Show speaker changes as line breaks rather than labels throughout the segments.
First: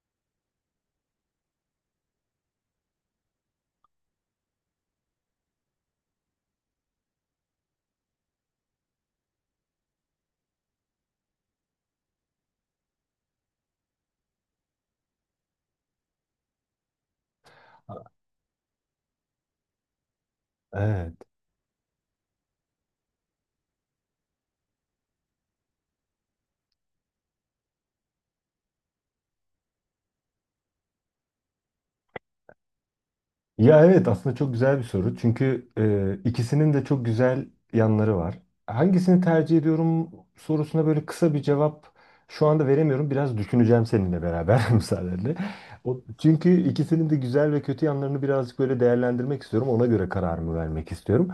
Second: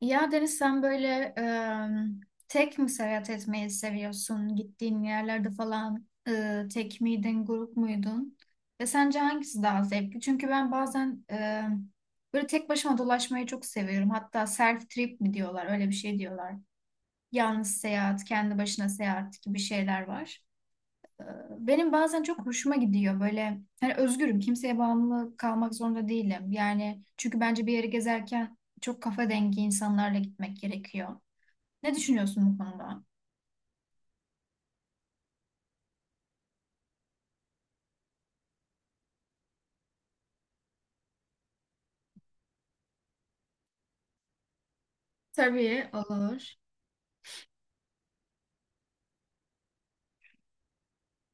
Ya Deniz sen böyle tek mi seyahat etmeyi seviyorsun? Gittiğin yerlerde falan tek miydin, grup muydun? Ve sence hangisi daha zevkli? Çünkü ben bazen böyle tek başıma dolaşmayı çok seviyorum. Hatta self trip mi diyorlar, öyle bir şey diyorlar. Yalnız seyahat, kendi başına seyahat gibi şeyler var.
Evet.
Benim bazen çok hoşuma gidiyor, böyle hani özgürüm, kimseye bağımlı kalmak zorunda değilim. Yani çünkü bence bir yere gezerken çok kafa dengi insanlarla gitmek gerekiyor. Ne düşünüyorsun bu konuda?
Ya evet aslında çok güzel bir soru. Çünkü ikisinin de çok güzel yanları var. Hangisini tercih ediyorum sorusuna böyle kısa bir cevap şu anda veremiyorum. Biraz düşüneceğim seninle beraber müsaadenle.
Tabii,
O,
olur.
çünkü ikisinin de güzel ve kötü yanlarını birazcık böyle değerlendirmek istiyorum. Ona göre kararımı vermek istiyorum.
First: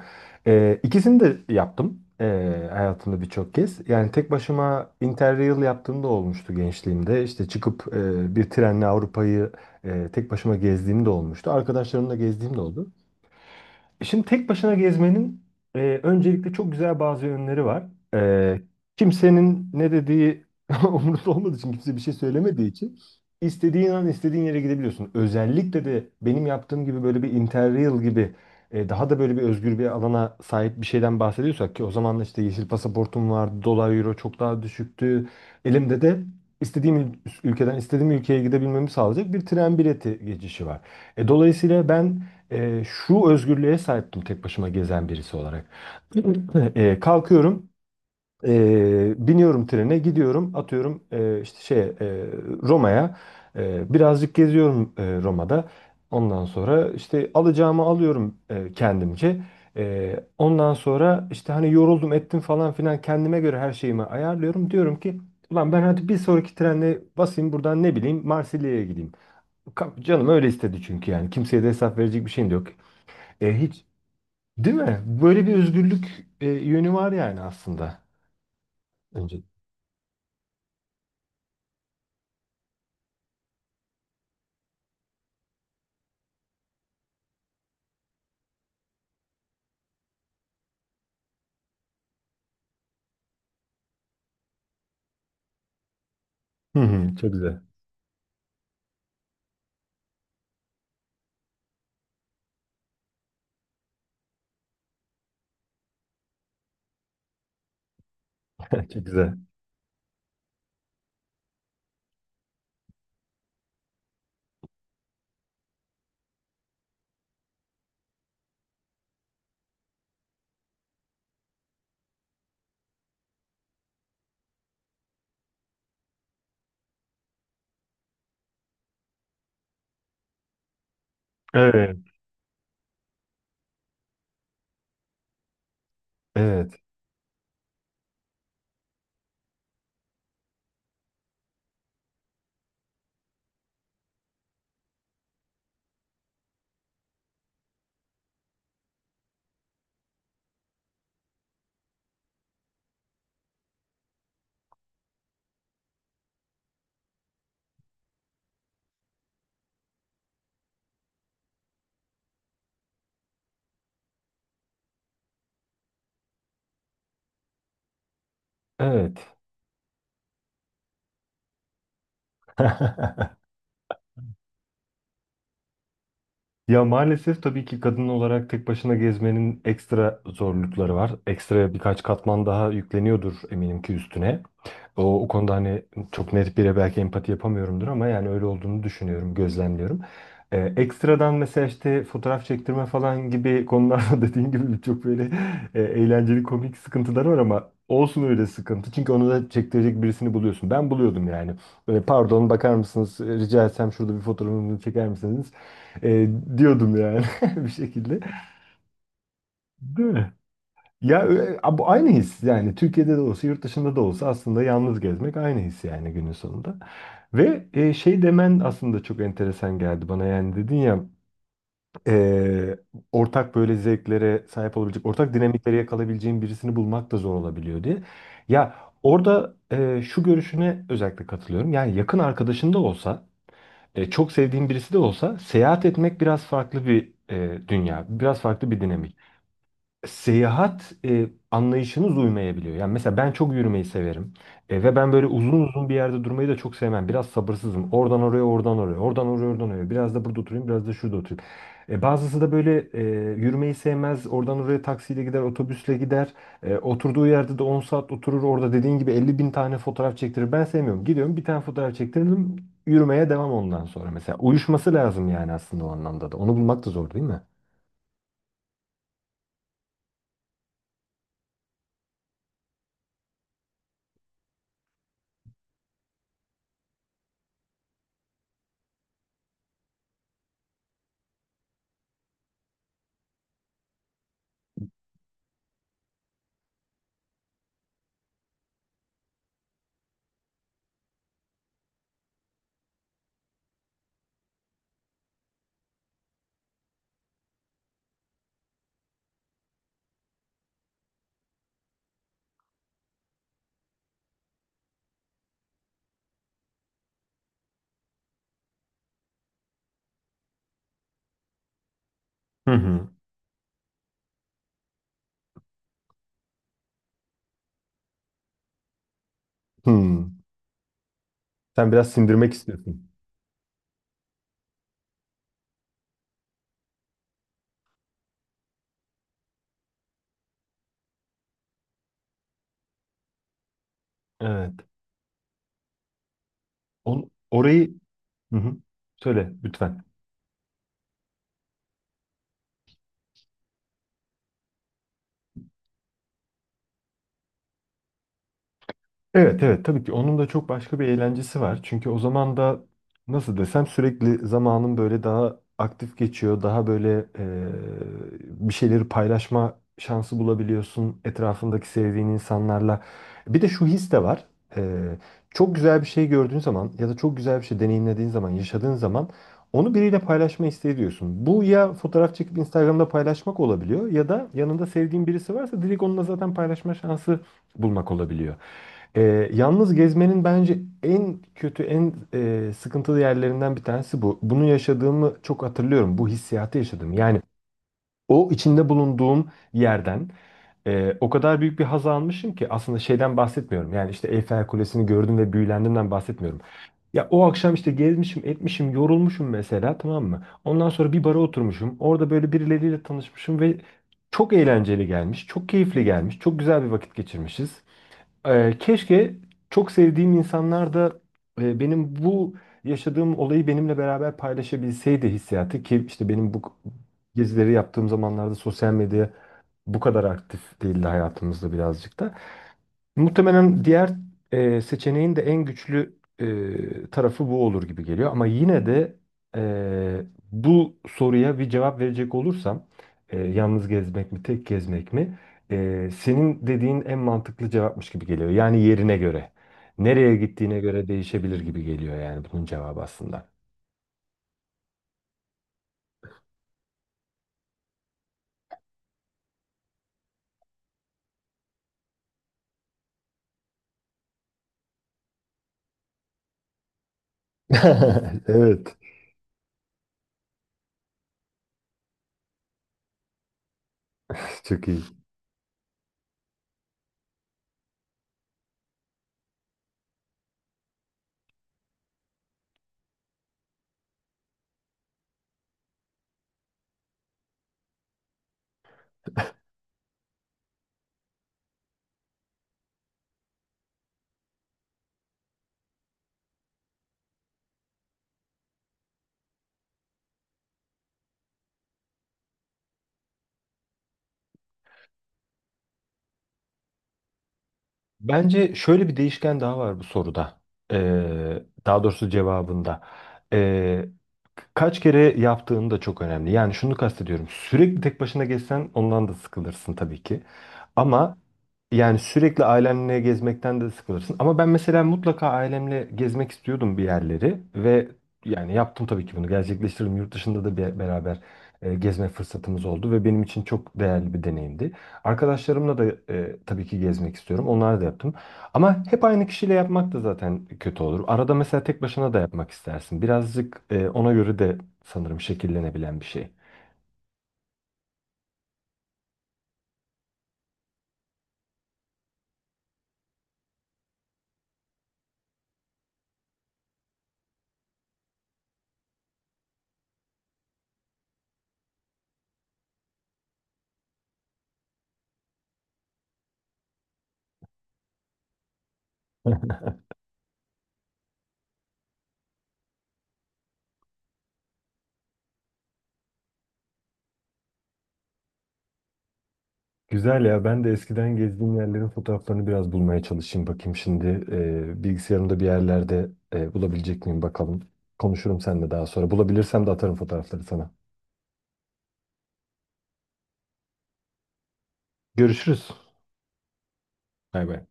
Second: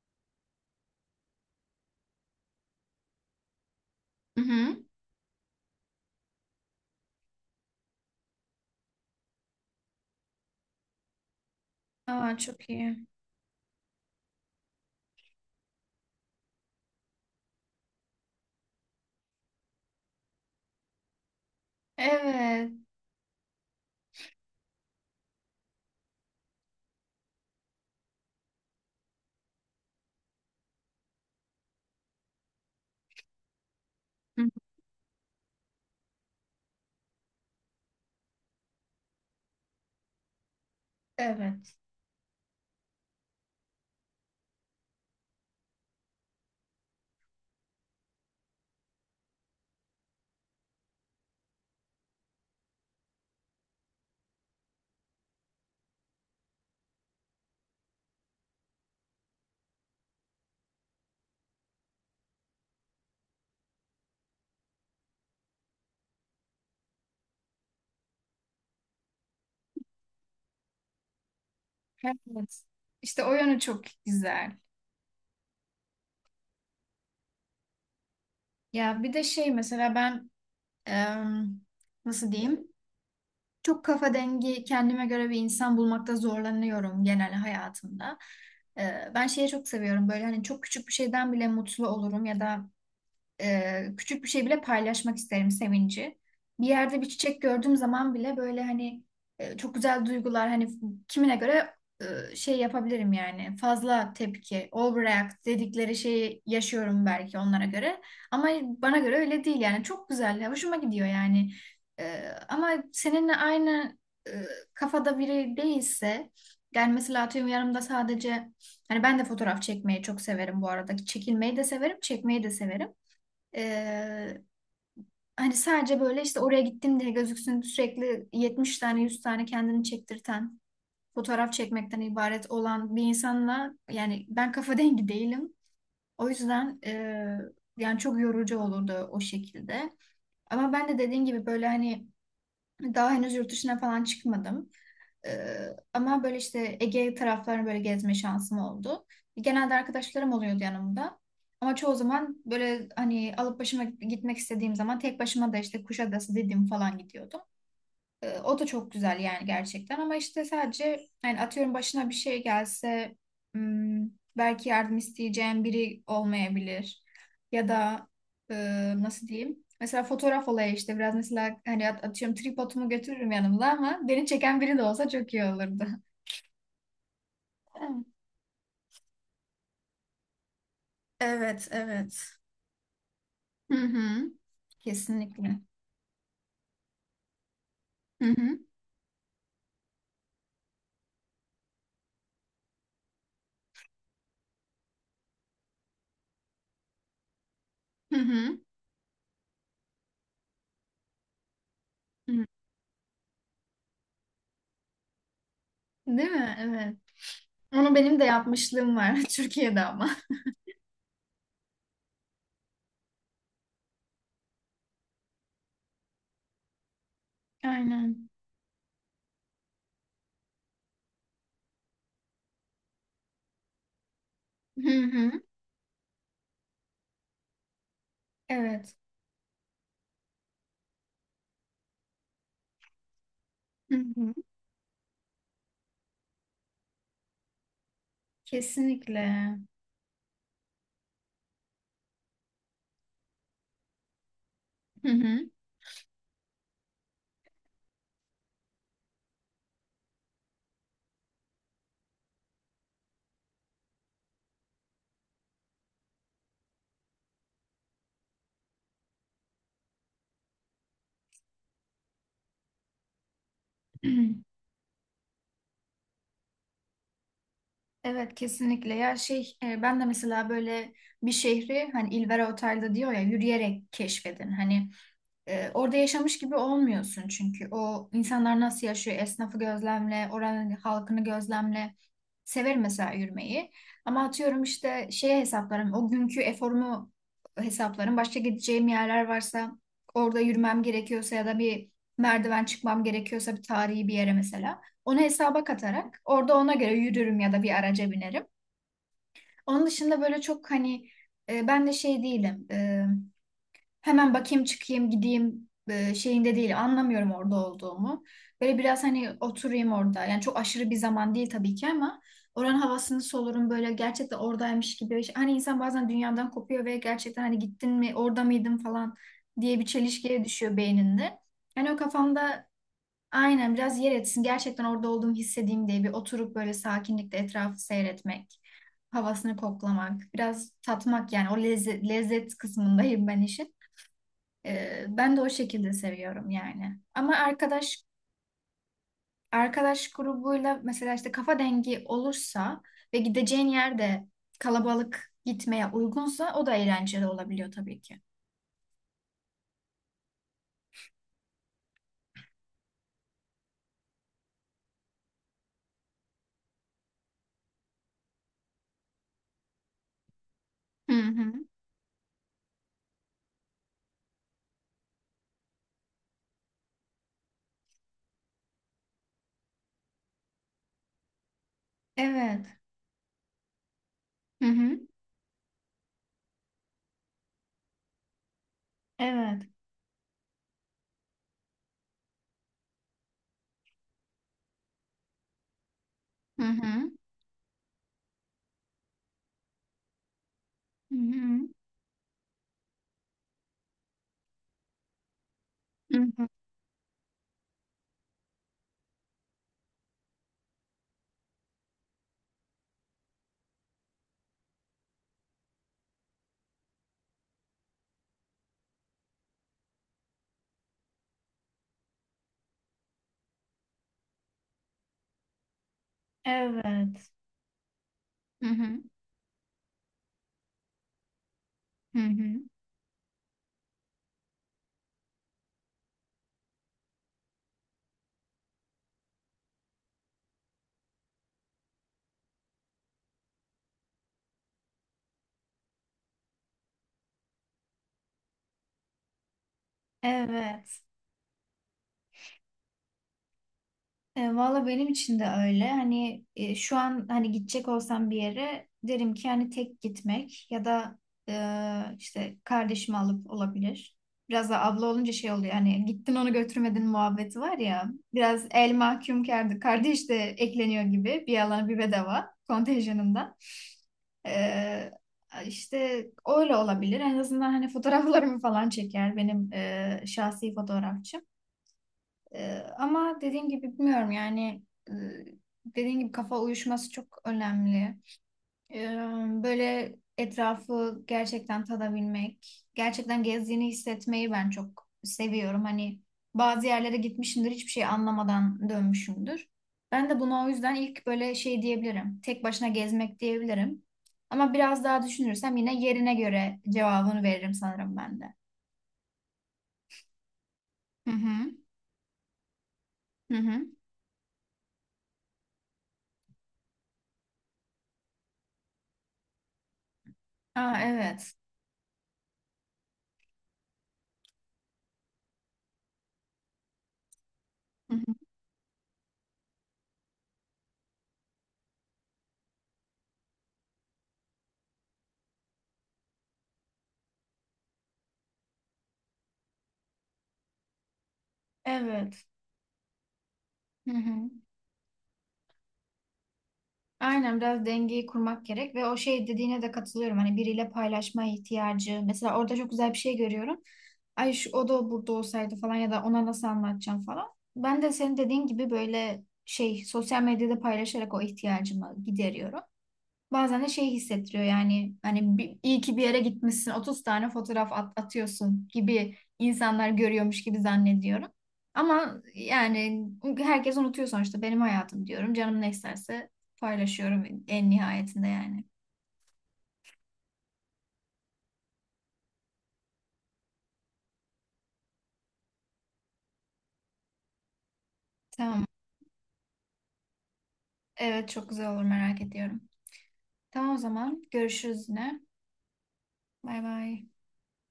İkisini de yaptım hayatımda birçok kez. Yani tek
Hı hı.
başıma Interrail yaptığım da olmuştu gençliğimde. İşte çıkıp bir trenle Avrupa'yı tek başıma gezdiğim de olmuştu. Arkadaşlarımla
Aa,
gezdiğim de
çok
oldu.
iyi.
Şimdi tek başına gezmenin öncelikle çok güzel bazı yönleri var. E, Kimsenin ne dediği umurunda olmadığı için, kimse bir şey
Evet,
söylemediği için istediğin an istediğin yere gidebiliyorsun. Özellikle de benim yaptığım gibi böyle bir Interrail gibi daha da böyle bir özgür bir alana sahip bir şeyden bahsediyorsak ki o zaman da işte yeşil pasaportum vardı, dolar euro çok
hı hı,
daha düşüktü. Elimde de istediğim ülkeden istediğim ülkeye gidebilmemi sağlayacak bir tren bileti geçişi var.
evet,
Dolayısıyla ben şu özgürlüğe sahiptim tek başıma gezen birisi olarak. Kalkıyorum, biniyorum trene, gidiyorum, atıyorum işte şeye Roma'ya. Birazcık geziyorum Roma'da. Ondan sonra işte alacağımı alıyorum kendimce. Ondan sonra işte hani yoruldum ettim falan filan kendime göre her şeyimi ayarlıyorum. Diyorum ki ulan ben hadi bir sonraki trenle basayım buradan ne bileyim Marsilya'ya gideyim. Canım öyle istedi çünkü yani. Kimseye de hesap verecek bir şeyim de
evet.
yok.
İşte o yönü
E
çok
hiç
güzel.
değil mi? Böyle bir özgürlük yönü var yani aslında.
Ya bir de
Önce.
şey mesela ben em, nasıl diyeyim? Çok kafa dengi kendime göre bir insan bulmakta zorlanıyorum genel hayatımda. Ben şeyi çok seviyorum, böyle hani çok küçük bir şeyden bile mutlu olurum ya da küçük bir şey bile paylaşmak isterim sevinci. Bir
Hı
yerde bir
hı, çok
çiçek
güzel.
gördüğüm zaman bile böyle hani çok güzel duygular, hani kimine göre şey yapabilirim yani, fazla tepki, overreact dedikleri şeyi yaşıyorum belki onlara göre, ama bana
Çok
göre
güzel.
öyle değil yani, çok güzel hoşuma gidiyor yani. Ama seninle aynı e, kafada biri değilse, yani mesela atıyorum yanımda sadece, hani ben de fotoğraf çekmeyi çok severim bu arada, çekilmeyi de severim, çekmeyi de severim, ee, hani sadece böyle işte oraya gittim diye gözüksün sürekli 70 tane, 100 tane kendini çektirten fotoğraf
Evet.
çekmekten ibaret olan bir insanla yani ben kafa dengi değilim. O
Evet.
yüzden yani çok yorucu olurdu o şekilde. Ama ben de dediğin gibi böyle hani daha henüz yurt dışına falan çıkmadım. Ee, Ama böyle işte Ege taraflarını böyle gezme şansım oldu. Genelde arkadaşlarım oluyordu yanımda. Ama çoğu zaman böyle hani alıp başıma gitmek istediğim zaman tek başıma da işte Kuşadası, Didim falan gidiyordum. O da çok güzel yani gerçekten, ama işte sadece yani atıyorum, başına bir şey gelse, hmm, belki yardım isteyeceğin biri olmayabilir. Ya da e, nasıl
Evet.
diyeyim? Mesela fotoğraf olayı işte biraz, mesela hani atıyorum tripodumu götürürüm yanımda, ama beni çeken biri de olsa çok iyi olurdu.
Ya maalesef tabii ki kadın olarak tek başına gezmenin ekstra zorlukları var.
Evet,
Ekstra birkaç
evet.
katman daha yükleniyordur
Hı
eminim ki
hı.
üstüne. O konuda
Kesinlikle.
hani çok net bire belki empati yapamıyorumdur ama
Hı
yani öyle
hı.
olduğunu düşünüyorum, gözlemliyorum. Ekstradan mesela işte fotoğraf çektirme falan gibi konularda dediğin gibi birçok böyle eğlenceli komik sıkıntılar var ama
Hı
olsun öyle
hı.
sıkıntı. Çünkü onu da çektirecek birisini buluyorsun. Ben buluyordum yani. Böyle,
Hı.
pardon bakar mısınız rica etsem şurada bir fotoğrafımı çeker misiniz? E,
Değil mi? Evet.
Diyordum yani bir
Onu benim
şekilde.
de yapmışlığım var Türkiye'de
Değil
ama.
mi? Ya bu aynı his yani Türkiye'de de olsa yurt dışında da olsa aslında yalnız gezmek aynı his yani günün sonunda. Ve şey
Aynen.
demen aslında çok enteresan geldi bana yani dedin ya e, ortak böyle zevklere sahip
Hı
olabilecek, ortak
hı.
dinamikleri yakalayabileceğin birisini bulmak da zor olabiliyor diye. Ya
Evet.
orada şu görüşüne özellikle katılıyorum yani yakın arkadaşın da olsa
Hı
çok
hı,
sevdiğin birisi de olsa seyahat etmek biraz farklı bir dünya, biraz farklı bir dinamik.
kesinlikle.
Seyahat anlayışınız uymayabiliyor. Yani mesela ben çok yürümeyi severim. Ve
Hı
ben böyle
hı.
uzun uzun bir yerde durmayı da çok sevmem. Biraz sabırsızım. Oradan oraya, oradan oraya, oradan oraya, oradan oraya. Biraz da burada oturayım, biraz da şurada oturayım. Bazısı da böyle yürümeyi sevmez. Oradan oraya taksiyle gider, otobüsle gider. Oturduğu yerde de 10 saat oturur. Orada dediğin gibi 50.000 tane fotoğraf çektirir. Ben sevmiyorum. Gidiyorum bir tane fotoğraf çektirdim. Yürümeye devam ondan sonra. Mesela uyuşması lazım yani aslında o anlamda da. Onu bulmak da zor değil mi?
Evet, kesinlikle. Ya şey, ben de mesela böyle bir şehri hani İlvera Otel'de diyor ya, yürüyerek keşfedin. Hani orada yaşamış gibi olmuyorsun çünkü. O insanlar nasıl yaşıyor? Esnafı gözlemle, oranın halkını gözlemle. Severim mesela yürümeyi. Ama atıyorum işte şeye hesaplarım. O günkü eforumu hesaplarım. Başka gideceğim yerler varsa, orada yürümem gerekiyorsa ya da bir merdiven çıkmam gerekiyorsa bir tarihi bir yere mesela. Onu hesaba katarak orada ona göre yürürüm ya da bir araca binerim. Onun dışında böyle çok hani ben de şey değilim. Hemen bakayım çıkayım gideyim şeyinde değil, anlamıyorum orada olduğumu. Böyle biraz hani oturayım orada, yani çok aşırı bir zaman değil tabii ki, ama
Hı
oranın
hı.
havasını solurum böyle gerçekten oradaymış gibi. Hani insan bazen dünyadan kopuyor ve gerçekten hani gittin mi, orada mıydın falan diye bir
Hı.
çelişkiye düşüyor beyninde. Yani
Sen
o
biraz sindirmek
kafamda
istiyorsun.
aynen biraz yer etsin, gerçekten orada olduğumu hissedeyim diye, bir oturup böyle sakinlikle etrafı seyretmek, havasını koklamak, biraz tatmak, yani o lezzet, lezzet kısmındayım ben işin.
Evet.
Ben de o şekilde seviyorum yani. Ama
Orayı
arkadaş
Hı hı. söyle lütfen.
arkadaş grubuyla mesela işte kafa dengi olursa ve gideceğin yerde kalabalık gitmeye uygunsa, o da eğlenceli olabiliyor tabii ki.
Evet, evet, tabii ki onun da çok başka bir eğlencesi var. Çünkü o zaman da nasıl desem sürekli zamanın böyle daha aktif geçiyor. Daha böyle bir şeyleri paylaşma şansı
Hı
bulabiliyorsun
hı.
etrafındaki sevdiğin insanlarla. Bir de şu his de var. E, Çok güzel bir şey gördüğün zaman ya da çok güzel bir şey deneyimlediğin zaman, yaşadığın zaman onu biriyle paylaşma isteği diyorsun. Bu ya fotoğraf çekip
Evet.
Instagram'da paylaşmak olabiliyor ya da
Hı
yanında
hı.
sevdiğin birisi varsa direkt onunla zaten paylaşma şansı bulmak olabiliyor.
Evet.
Yalnız gezmenin bence en kötü, en sıkıntılı yerlerinden bir tanesi bu. Bunu yaşadığımı çok hatırlıyorum. Bu
Hı
hissiyatı
hı.
yaşadım. Yani o içinde bulunduğum yerden
Hı
o kadar
hı.
büyük bir haz almışım ki aslında şeyden bahsetmiyorum. Yani işte Eyfel Kulesi'ni gördüm ve büyülendiğimden
Hı hı.
bahsetmiyorum. Ya o akşam işte gezmişim, etmişim, yorulmuşum mesela, tamam mı? Ondan sonra bir bara oturmuşum. Orada böyle birileriyle tanışmışım ve çok eğlenceli gelmiş, çok keyifli gelmiş, çok güzel bir vakit geçirmişiz. Keşke çok sevdiğim insanlar da benim bu yaşadığım olayı benimle beraber paylaşabilseydi hissiyatı ki işte benim bu
Evet.
gezileri yaptığım zamanlarda
Hı
sosyal
hı.
medya bu kadar aktif değildi hayatımızda
Hı
birazcık da.
hı.
Muhtemelen diğer seçeneğin de en güçlü tarafı bu olur gibi geliyor. Ama yine de e, bu soruya bir cevap verecek olursam yalnız gezmek mi tek gezmek mi? Senin dediğin en mantıklı cevapmış gibi geliyor. Yani yerine göre. Nereye gittiğine
Evet.
göre değişebilir gibi geliyor yani bunun cevabı aslında.
E, valla benim için de öyle. Hani şu an hani gidecek olsam bir yere, derim ki hani tek gitmek ya da işte kardeşimi alıp olabilir. Biraz da abla olunca şey oluyor, hani gittin onu götürmedin muhabbeti var ya. Biraz el
Evet.
mahkum kardeş de ekleniyor gibi, bir yalan bir bedava kontenjanından.
Çok iyi.
E, işte öyle olabilir. En azından hani fotoğraflarımı falan çeker benim şahsi fotoğrafçım. Ama dediğim gibi bilmiyorum yani, e, dediğim gibi kafa uyuşması çok önemli. Ee, Böyle etrafı gerçekten tadabilmek, gerçekten gezdiğini hissetmeyi ben çok seviyorum. Hani bazı yerlere gitmişimdir, hiçbir şey anlamadan dönmüşümdür. Ben de buna o yüzden ilk böyle şey diyebilirim. Tek başına gezmek diyebilirim. Ama biraz daha düşünürsem yine yerine göre cevabını veririm sanırım ben de.
Bence şöyle bir değişken daha var bu soruda.
Hı hı.
Daha doğrusu cevabında.
Hı hı.
Ee, Kaç kere yaptığın da çok önemli. Yani şunu kastediyorum. Sürekli tek başına gezsen ondan da sıkılırsın tabii ki.
Aa,
Ama
evet.
yani sürekli ailenle gezmekten de sıkılırsın. Ama ben mesela mutlaka ailemle gezmek istiyordum bir yerleri ve
Hı hı.
yani yaptım tabii ki, bunu gerçekleştirdim. Yurt dışında da bir beraber gezme fırsatımız oldu ve benim için çok değerli bir deneyimdi. Arkadaşlarımla da tabii ki gezmek istiyorum. Onları da yaptım. Ama hep aynı kişiyle yapmak da zaten kötü olur. Arada mesela tek başına da
Evet.
yapmak istersin. Birazcık
Hı
ona
hı.
göre de sanırım şekillenebilen bir şey.
Aynen, biraz dengeyi kurmak gerek, ve o şey dediğine de katılıyorum. Hani biriyle paylaşma ihtiyacı. Mesela orada çok güzel bir şey görüyorum. Ay, şu o da burada olsaydı falan, ya da ona nasıl anlatacağım falan. Ben de senin dediğin gibi böyle şey, sosyal medyada paylaşarak o ihtiyacımı gideriyorum. Bazen de şey hissettiriyor yani, hani bir, iyi ki bir yere gitmişsin 30 tane fotoğraf atıyorsun gibi, insanlar görüyormuş gibi zannediyorum. Ama yani herkes unutuyor sonuçta, benim hayatım diyorum. Canım ne isterse paylaşıyorum en nihayetinde yani.
Güzel ya. Ben de eskiden gezdiğim yerlerin fotoğraflarını biraz bulmaya çalışayım. Bakayım şimdi bilgisayarımda bir yerlerde bulabilecek miyim bakalım. Konuşurum
Tamam.
seninle daha sonra. Bulabilirsem de atarım fotoğrafları sana.
Evet, çok güzel olur, merak ediyorum. Tamam, o zaman görüşürüz yine.
Görüşürüz.
Bay bay.
Bay bay.